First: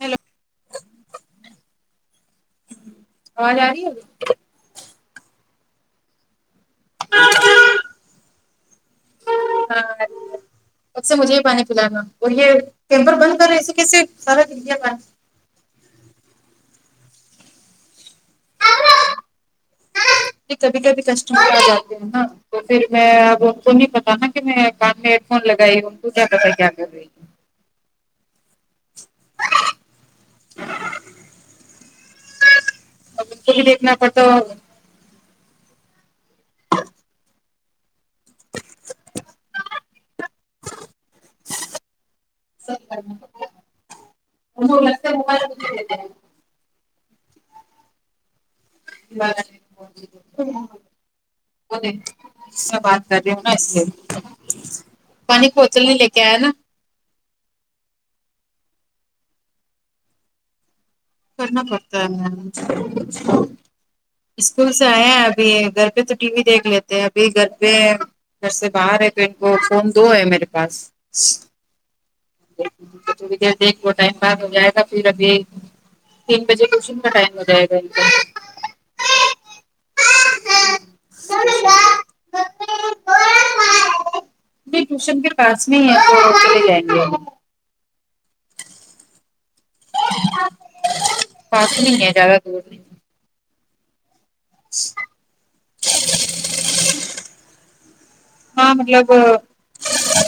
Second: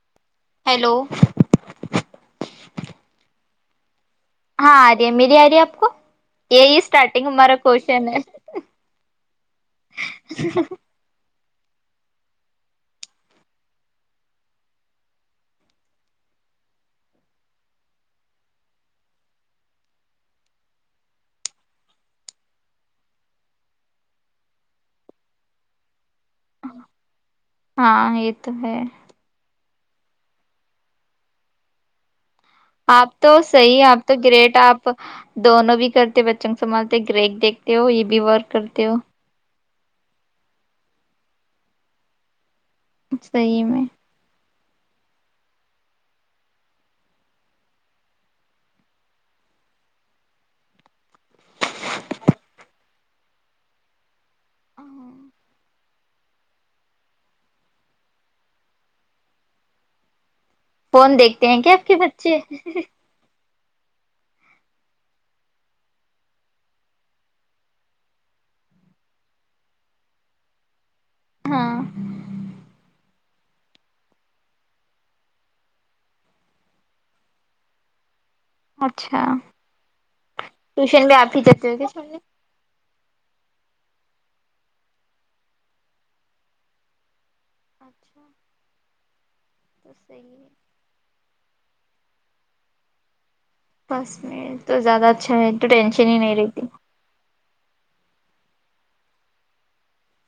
hello hello کون ہے ہاں آ رہی ہے میری آ رہی ہے آپ کو یہی اسٹارٹنگ ہمارا کوشن ہے ہاں آرہی ہے اب سے مجھے ہی پانی پلانا اور یہ ٹیمپر بند کرو ایسے کیسے سارا دل دیا کا کبھی کبھی کسٹمر آ جاتے ہیں نا تو پھر میں اب ان کو نہیں پتا نا کہ میں کان میں ہیڈ فون لگائی ان کو کیا پتا کیا کر رہی ہے ہاں یہ تو ہے [unintelligible] آپ تو ان کو بھی صحیح ہے دیکھنا آپ تو پڑتا ہوگا، گریٹ آپ دونوں بھی کرتے بچوں کو سنبھالتے گریک دیکتے ہو یہ بھی ورک کرتے ہو صحیح بات صحیح میں [unintelligible] [unintelligible] کر رہی ہو نا ایسے پانی کو اکیلے لے کے آیا نا فون دیکھتے ہیں کرنا کیا آپ کے پڑتا بچے ہے اسکول سے آئے ہیں ابھی یہ گھر پہ تو ٹی وی دیکھ لیتے ہیں ابھی گھر پہ ہے گھر سے باہر ہے تو ایک کو فون دو ہے میرے پاس ہاں تھوڑی دیر دیکھلو ٹائم پاس ہو جائے گا پھر ابھی ایک تین بجے ٹیشن کا ٹائم ہو جائے گا ان کا اچھا ٹیوشن میں آپ ہی کی جگہ ہے سنلے [unintelligible] نہیں ٹیوشن کے پاس میں ہی ہے تو چلے جائیں گے ہم اچھا اس سے کافی نہیں ہے زیادہ دور نہیں بس میں تو زیادہ اچھا ہے تو ٹینشن ہی نہیں رہتی ہاں مطلب وہ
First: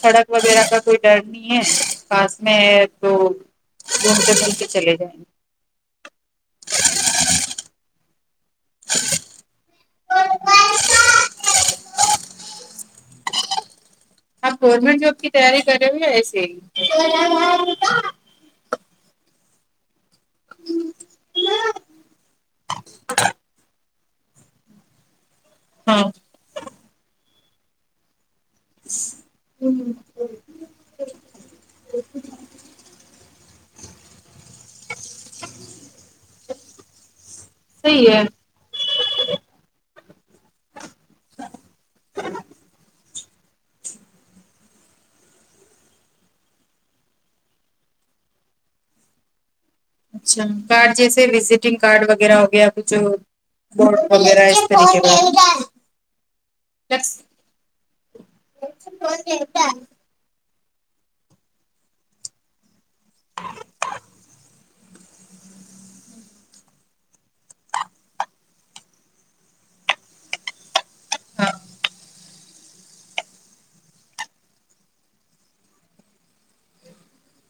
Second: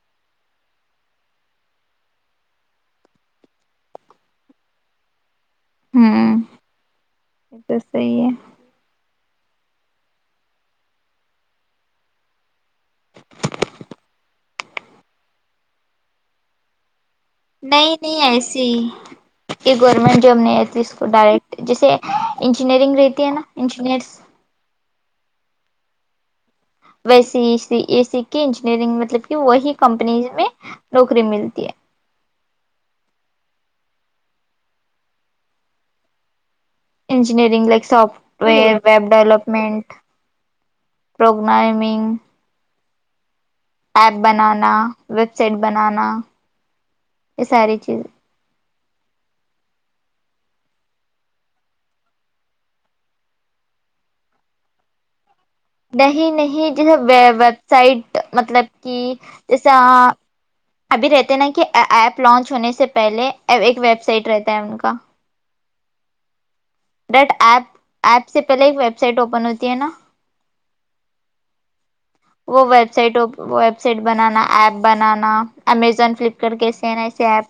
سڑک وغیرہ کا کوئی ڈر نہیں ہے پاس میں ہے تو گومتے گھومتے چلے گۓ ہیں ہمم یہ تو صحیح ہے [inaudible] آپ گورنمنٹ جاب کی تیاری کر رہے ہو یا ایسے ہی نہیں نہیں ایسے ہی یہ گورنمنٹ جاب نہیں رہتی اس کو ڈائریکٹ جیسے انجینئرنگ رہتی ہے نا انجینئرس ہاں ویسی ای سی اے سی کی انجینئرنگ مطلب کہ وہی کمپنیز میں نوکری ملتی ہے انجینئرنگ لائک صحیح ساف ہے نی ڈویلپمنٹ پروگرامنگ ایپ بنانا ویب سائٹ بنانا یہ ساری چیزیں اچھا کارڈ جیسے وزیٹنگ کارڈ وغیرہ ہو گیا کچھ بوڈ وغیرہ سپنچ اور نہیں نہیں جیسے ویب سائٹ مطلب کی جیسا ابھی رہتے ہیں نا کہ ایپ لانچ ہونے سے پہلے ایک ویب سائٹ رہتا ہے ان کا ڈٹ ایپ ایپ سے پہلے ایک ویب سائٹ اوپن ہوتی ہے نا ہاں وہ ویب سائٹ وہ ویب سائٹ بنانا ایپ بنانا امیزون فلپ کارٹ کیسے ہے نا ایسے ایپ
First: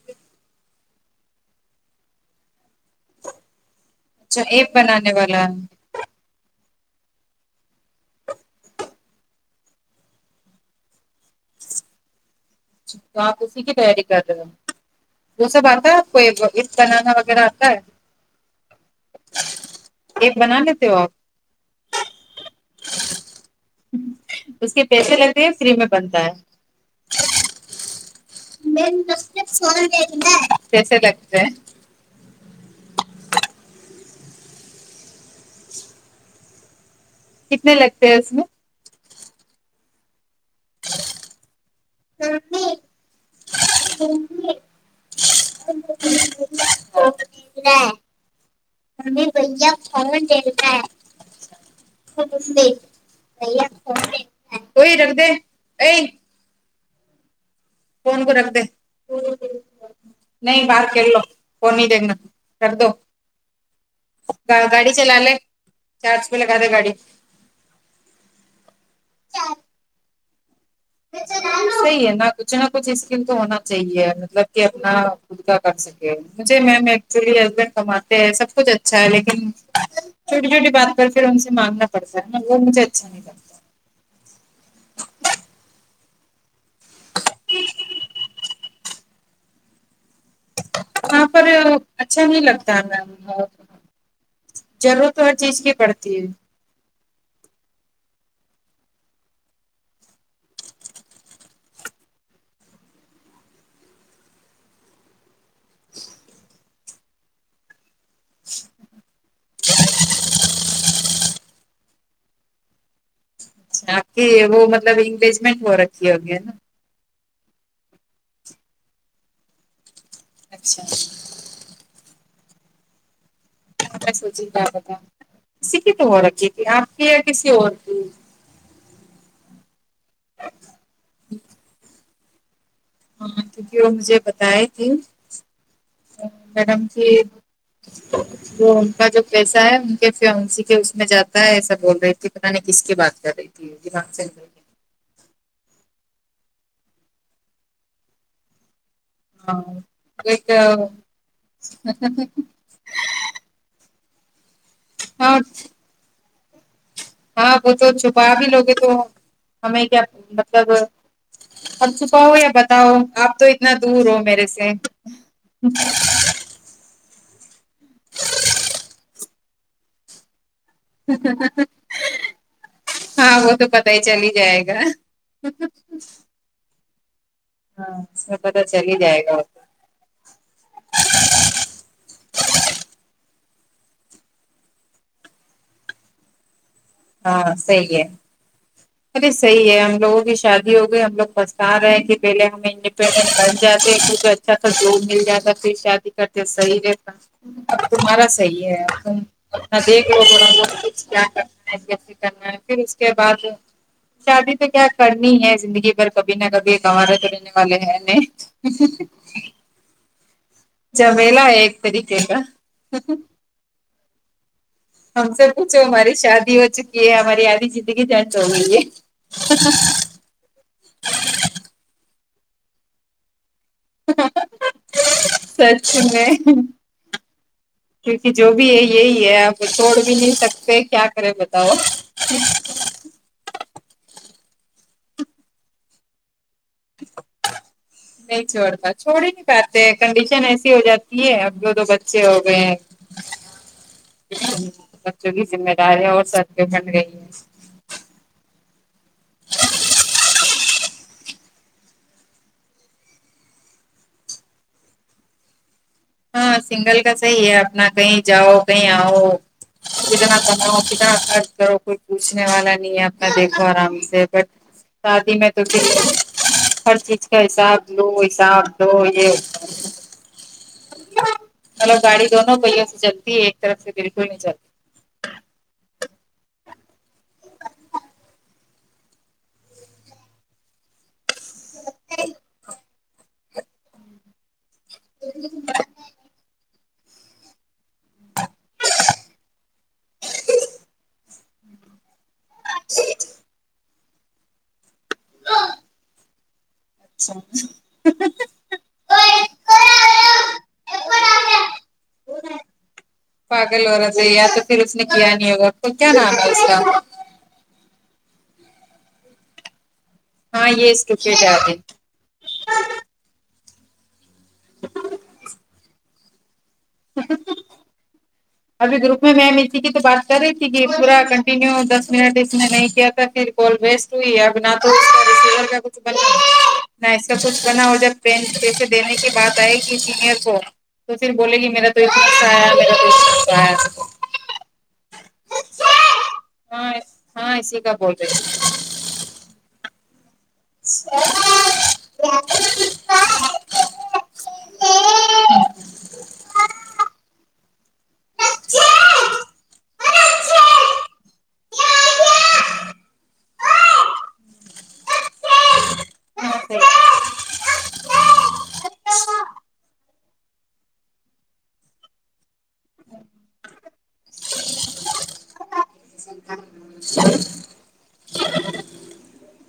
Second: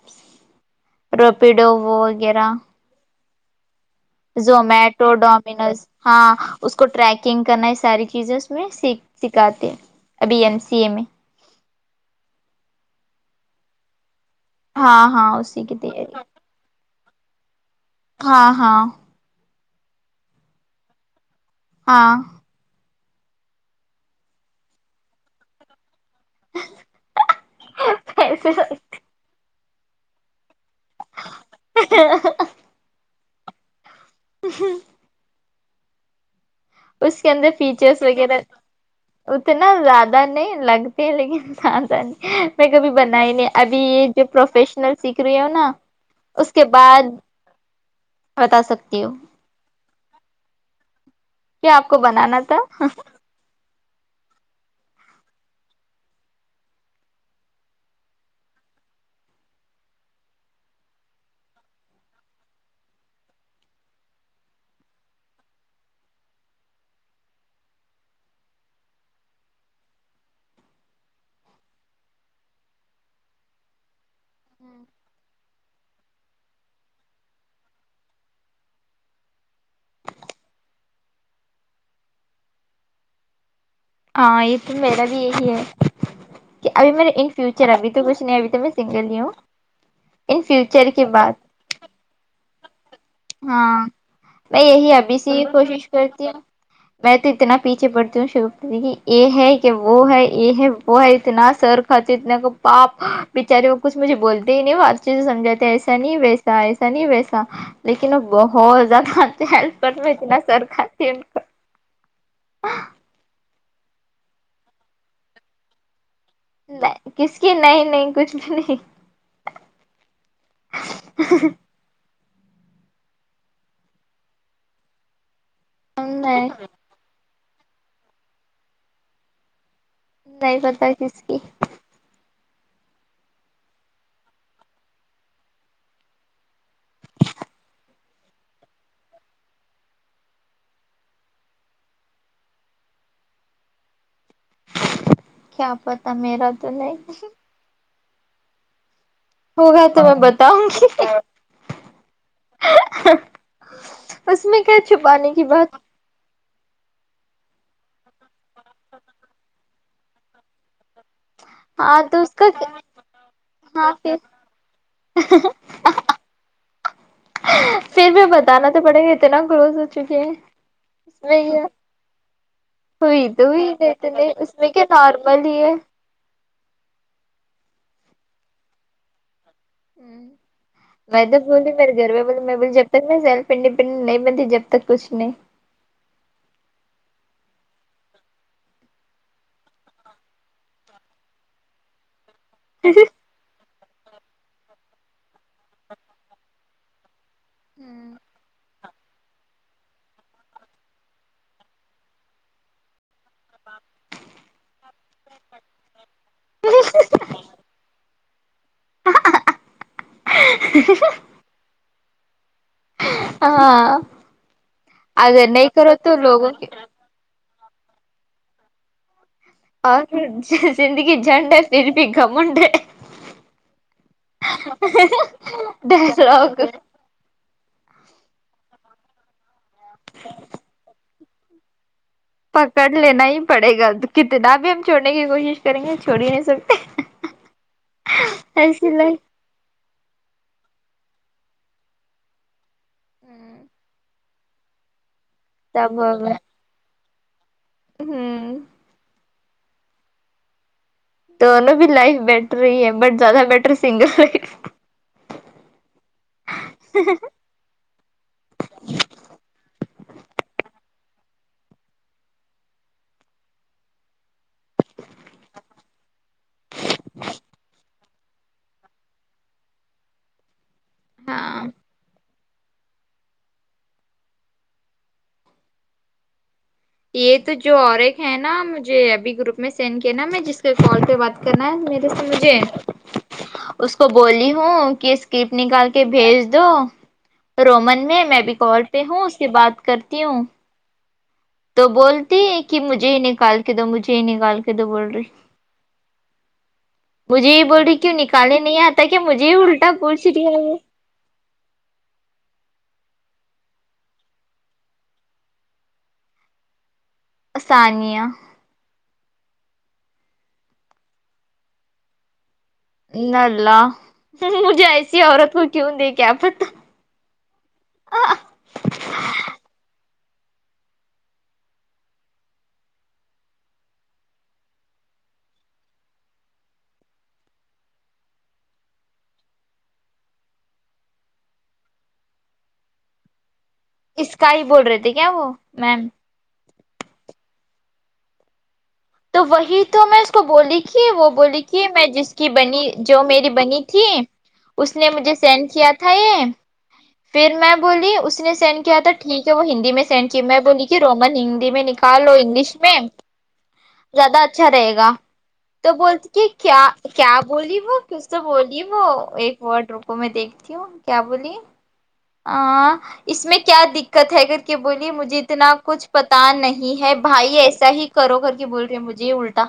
راپیڈو وہ وغیرہ اچھا ایپ زومیٹو بنانے والا ہے ڈومینوز ہاں اس کو ٹریکنگ کرنا یہ ساری چیزیں اس میں سیک سکھاتے ہے ابھی ایم سی اے میں واپسی کی تیاری کر رہے ہاں ہاں ہووہ اسی سب کی اتا ہے آپ تیاری کو ایک بنانا وغیرہ آتا ہے ہاں ہاں کیک بنا لیتے ہو آپ ہاں اس کے پیسے لگتے ہیں فری میں بنتا ہے [unintelligible] کیسے لگتا ہے ا ہا ہا و ہاں اس کے اندر کتنے فیچرس لگتے ہیں اس وغیرہ میں اتنا زیادہ نہیں لگتی ہے لیکن زیادہ نہیں میں کبھی بنائی نہیں ابھی یہ جو پروفی شن سیکھ رہی ہو نا اس کے بعد بتا سکتی ہو ہمیں بھیا فون دیتا ہے کیا آپ کو بنانا تھا اوئی رکھ دے ایی فون کو رکھ دے نہیں باہر کھیل لو فون نہیں دیکھنا رکھ دو گا گاڑی چلالے چارج پے لگا دے گاڑی صحیح ہے نا کچھ نہ کچھ اسکل تو ہونا چاہیے مطلب کہ اپنا خود کا کر سکے مجھے میم ایکچولی ہسبینڈ کماتے ہیں سب کچھ اچھا ہے لیکن چھوٹی چھوٹی بات پر پھر ان سے مانگنا پڑسکتا وہ مجھے اچھا نہیں لگتا ہاں یہ تو میرا بھی یہی ہے کہ ابھی میرے ان فیوچر ابھی تو کچھ نہیں ابھی تو بس ٹھیک ہے لیو ان فیوچر کی وہاں پر اچھا نہیں لگتا ہے میم ہاں میں یہی ضرورت ابھی تو سے ہر ہی چیز کی کوشش پڑتی ہے کرتی ہوں میں تو اتنا پیچھے پڑتی ہوں شگفتہ دیدی کے ایے ہے کہ وہ ہے اے ہے وہ ہے اتنا سر کھاتی اتنا کو پاپ بچاری وہ کچھ مجھے بولتی ہی نہیں وہ اچھے سے سمجھا تے ایسا نہیں ویسا ایسا نہیں ویسا لیکن وہ بہت زیادہ اتنا ہیلپ کرو اتنا سر کھاتی ہے ان کا آ ہ اچھا کے وہ مطلب انگیجمنٹ ہو رکھی ہوگی ہے نا نہی کس کی نہیں نہیں کچھ بھی نہیں اچھا آپ کیا سوچی کہ کیا پتہ تکسی کی تو ہو رکھی نہیں تھی آپ کی یا کسی اور کی نہیں پتہ ہے کس کی ہاں مما کیونکہ وہ مجھے بتائے تھے میڈم سے [inaudible] وہ ان کا جو پیسہ ہے ان کے فیونسی کے اس میں جاتا ہے ایسا بول رہی تھی پتہ نہیں کس کی بات کر رہی تھی د دماغ سے نکل کیا پتہ میرا تو نہیں ہاں ہوگا تو میں ایک بتاؤں گی اس میں کیا چھپانے ہاں کی بات ہاں وہ تو چھپا بھی لوگے تو ہمیں کیا مطلب اب ہاں تو اس چھوپاؤ کا یا بتاؤ آپ تو اتنا ہاں دور پھر ہو میرے سے پھر بھی بتانا تو پڑیے گا اتنا کلوز ہو چکے ہیں اس میں یہ ہوئی ہاں وہ توئی پتا دی ہی تو چل ہی نہیں اس جائے میں گا کیا نارمل ہی ہے ہاں اس کا پتہ چل ہی جائے گا میں تو بولی میرے گھر میں بولی میں بولی جب تک میں سیلف انڈیپینڈنٹ نہیں بنتی جب تک کچھ نہیں ہاں صحیح ہے ارے صحیح ہے ہم لوگوں کی شادی ہو گئی ہم لوگ پسٹا رہے ہیں کہ پہلے ہمیں انڈیپینڈنٹ جاتے اچھے سے اچھا سا گروم مل جاتا پھر شادی کرتے صحیح رہتا اب تمہارا صحیح ہے اب تم اپنا دیکھ لو تھوڑا بہت کچھ کیا کرنا ہے کیسے کرنا ہے پھر اس کے بعد شادی تو کیا کرنی ہے زندگی بھر کبھی نہ کبھی کنوارے تو رہنے والے ہیں نہیں جھمیلا ہے ایک طریقے کا ہاں اگر نہیں کرے تو لوگوکے یہ ہماری آدھی زندگی جنڈ ہوگئی ہے اور پھر زندگی جہنڈ ہے پھر بھی گھمنڈ ہے سچ میں [inaudible] کیونکہ جو بھی ہے یہی ہے آپ چھوڑ بھی نہیں سکتے کیا کرے بتاؤ پکڑ لینا ہی پڑے گا تو کتنا بھی ہم چھوڑنے کی کوشش کریں گے چھوڑ ہی نہیں سکتے نی چھوڈتا ایسی لائف چھوڑی نہیں کرتے ہیں کنڈیشن ایسی ہو جاتی ہے اب دو دو بچے ہو گئے ہیں ہوں بچوں کی ذمہ داریاں اور ہوگا سبکے جھگڑے ہی ہے ہوں دونوں بھی لائف بیٹر ہی ہے بٹ زیادہ بیٹر سنگل ہی ہے ہاں سنگل کا صحیح ہے اپنا کہیں جاؤ کہیں آؤ کتنا کماؤ کتنا خرچ کرو کوئی پوچھنے والا نہیں ہے اپنا دیکھو آرام سے بٹ شادی میں تو ہر چیز کا حساب لو حساب دو یہ ہاں مطلب گاڑی دونوں پہیوں سے چلتی ہے ایک طرف سے بلکل نہیں چلتی یہ تو جو اور ایک ہے نا مجھے ابھی گروپ میں سینڈ کیا نا میں جس کے کال پے بات نا میرے سے مجھے اس کو بولی ہو کہ اسکپ نکال کہ بھیج دو رومن میں میں بھی کال پہ ہوں اس سے بات کرتی ہوں تو بولتی ہے کہ مجھے ہی نکال کے دو مجھے ہی نکال کے دو بول ری مجھے یہ بول ری کیوں نکالنے نہیں آتا کیا مجھے ہی الٹا پوچ رہی ہے وہ پیپر آگیا پاگل عورت ہے یا تو پھر اس نے کیا نہیں ہوگا تو کیا نام ہے اس کا ثانیہ ہاں یہ اسکے [unintelligible] انلا مجھے ایسی عورت کو کیوں دے کے پتا ابھی گروپ میں میم اسی کی تو بات کر رہی تھی کہ پورا کنٹینیو دس منٹ اس میں نہیں کیا تھا پھر آل وسٹ ہوئی ہے اب نہ تو اس کا کچھ بنا نہ اس کا کچھ بنا ہو جب پیسے دینے کی بات آئے گی سینئر کو تو پھر بولے گی میرا تو ایک حصہ آیا میرا توصہ اسکا ہی بول رہے تھے کیا وہ میم ہاں اس ہاں اسی کا بول رہے تو وہی تو میں تو بولی کہ وہ بولی ہاں کہ میں جس کی بنی صحیح جو میری بنی تھی اس نے مجھے سینڈ کیا تھا یہ پھر میں بولی اس نے سینڈ کیا تھا ٹھیک ہے وہ ہندی میں سینڈ کی میں بولی کہ رومن ہندی میں نکالو انگلش میں زیادہ اچھا رہے گا تو بولتی کہ کیا کیا بولی وہ کچھ تو بولی ہے وہ ایک ورڈ رکو میں دیکھتی ہوں کیا بولی آ ں اس میں کیا دقت ہے کر کے بولی مجھے اتنا کچھ پتا نہیں ہے بھائی ایسا ہی کرو ک کہ بول رہی مجھے الٹا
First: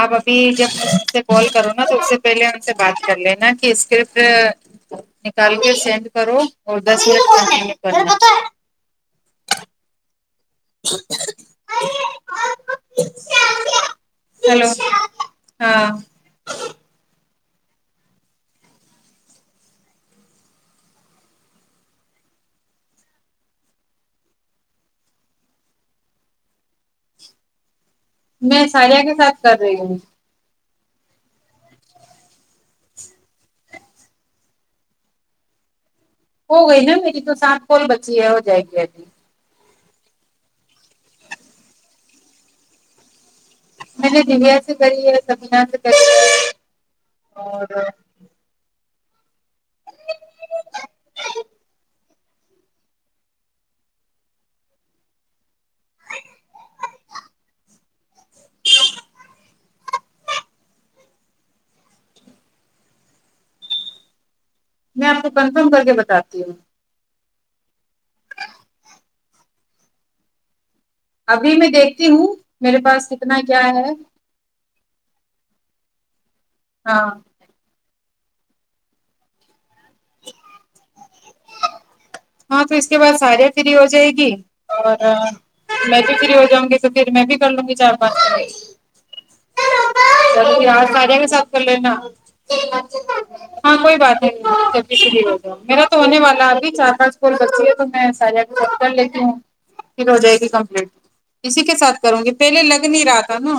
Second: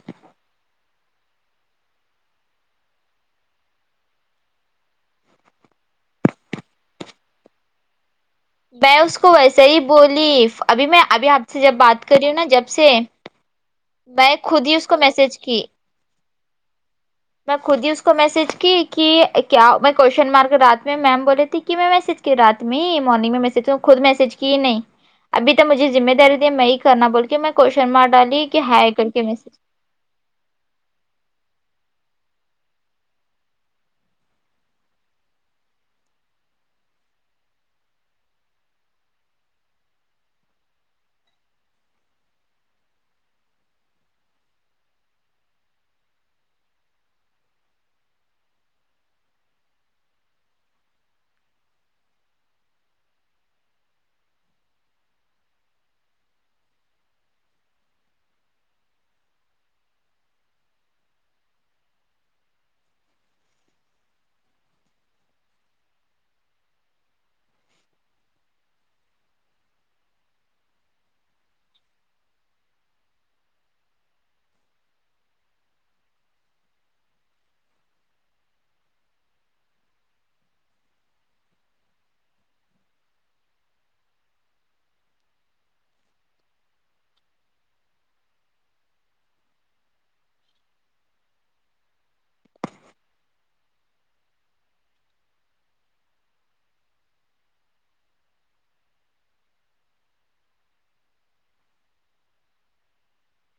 آپ ابھی جب سے کال کرو نا تو اس سے پہلے ان سے بات کر لینا کہ اسکرپٹ نکال کے سینڈ کرو اور دس منٹ ت سین کرنا میں اس کو ویسے ہی بولی ابھی میں ابھی آپ سے جب بات کری ہوں نا جب سے میں ہیلو خود ہی اس کو میسج کی ہاں [inaudible] میں خود ہی اس کو میسج کی کہ کیا میں کوشن مارک رات میں میم بولے تھی کہ میں میسج کی رات میں مارننگ میں میسجوں خود میسج کی نہیں ابھی تو مجھے ذمہ داری دی ہے میں ہی کرنا بول کے میں کوشن مارک ڈالی کہ میں ہا یے ساریہ کر کے [unintelligible] ہو گئی نا میری تو سات کال بچی ہے ہو جائے گی ابھی میں نے دویا سے کری ہے صبیحہ سے [inaudible] اور میں آپ کو کنفرم کر کے بتاتی ہوں ابھی میں دیکھتی ہوں میرے پاس کتنا کیا ہے ہاں [unintelligible] ہاں تو اس کے بعد ساریا فری ہو جائے گی اور میں بھی فری ہو جاؤں گی تو پھر میں بھی کر لوں گی چار پانچ صبیحہ ساریا کے ساتھ کر لینا ہاں کوئی بات نہیں جلدی فری ہوجاؤ میرا تو ہونے والا ابھی چار پانچ کال بچتی تو میں ساریا کو کال کر لیتی ہوں پھر ہو جائے گی کمپلیٹ اسی کے ساتھ کروں گی پہلے لگ نہیں رہا تھا نا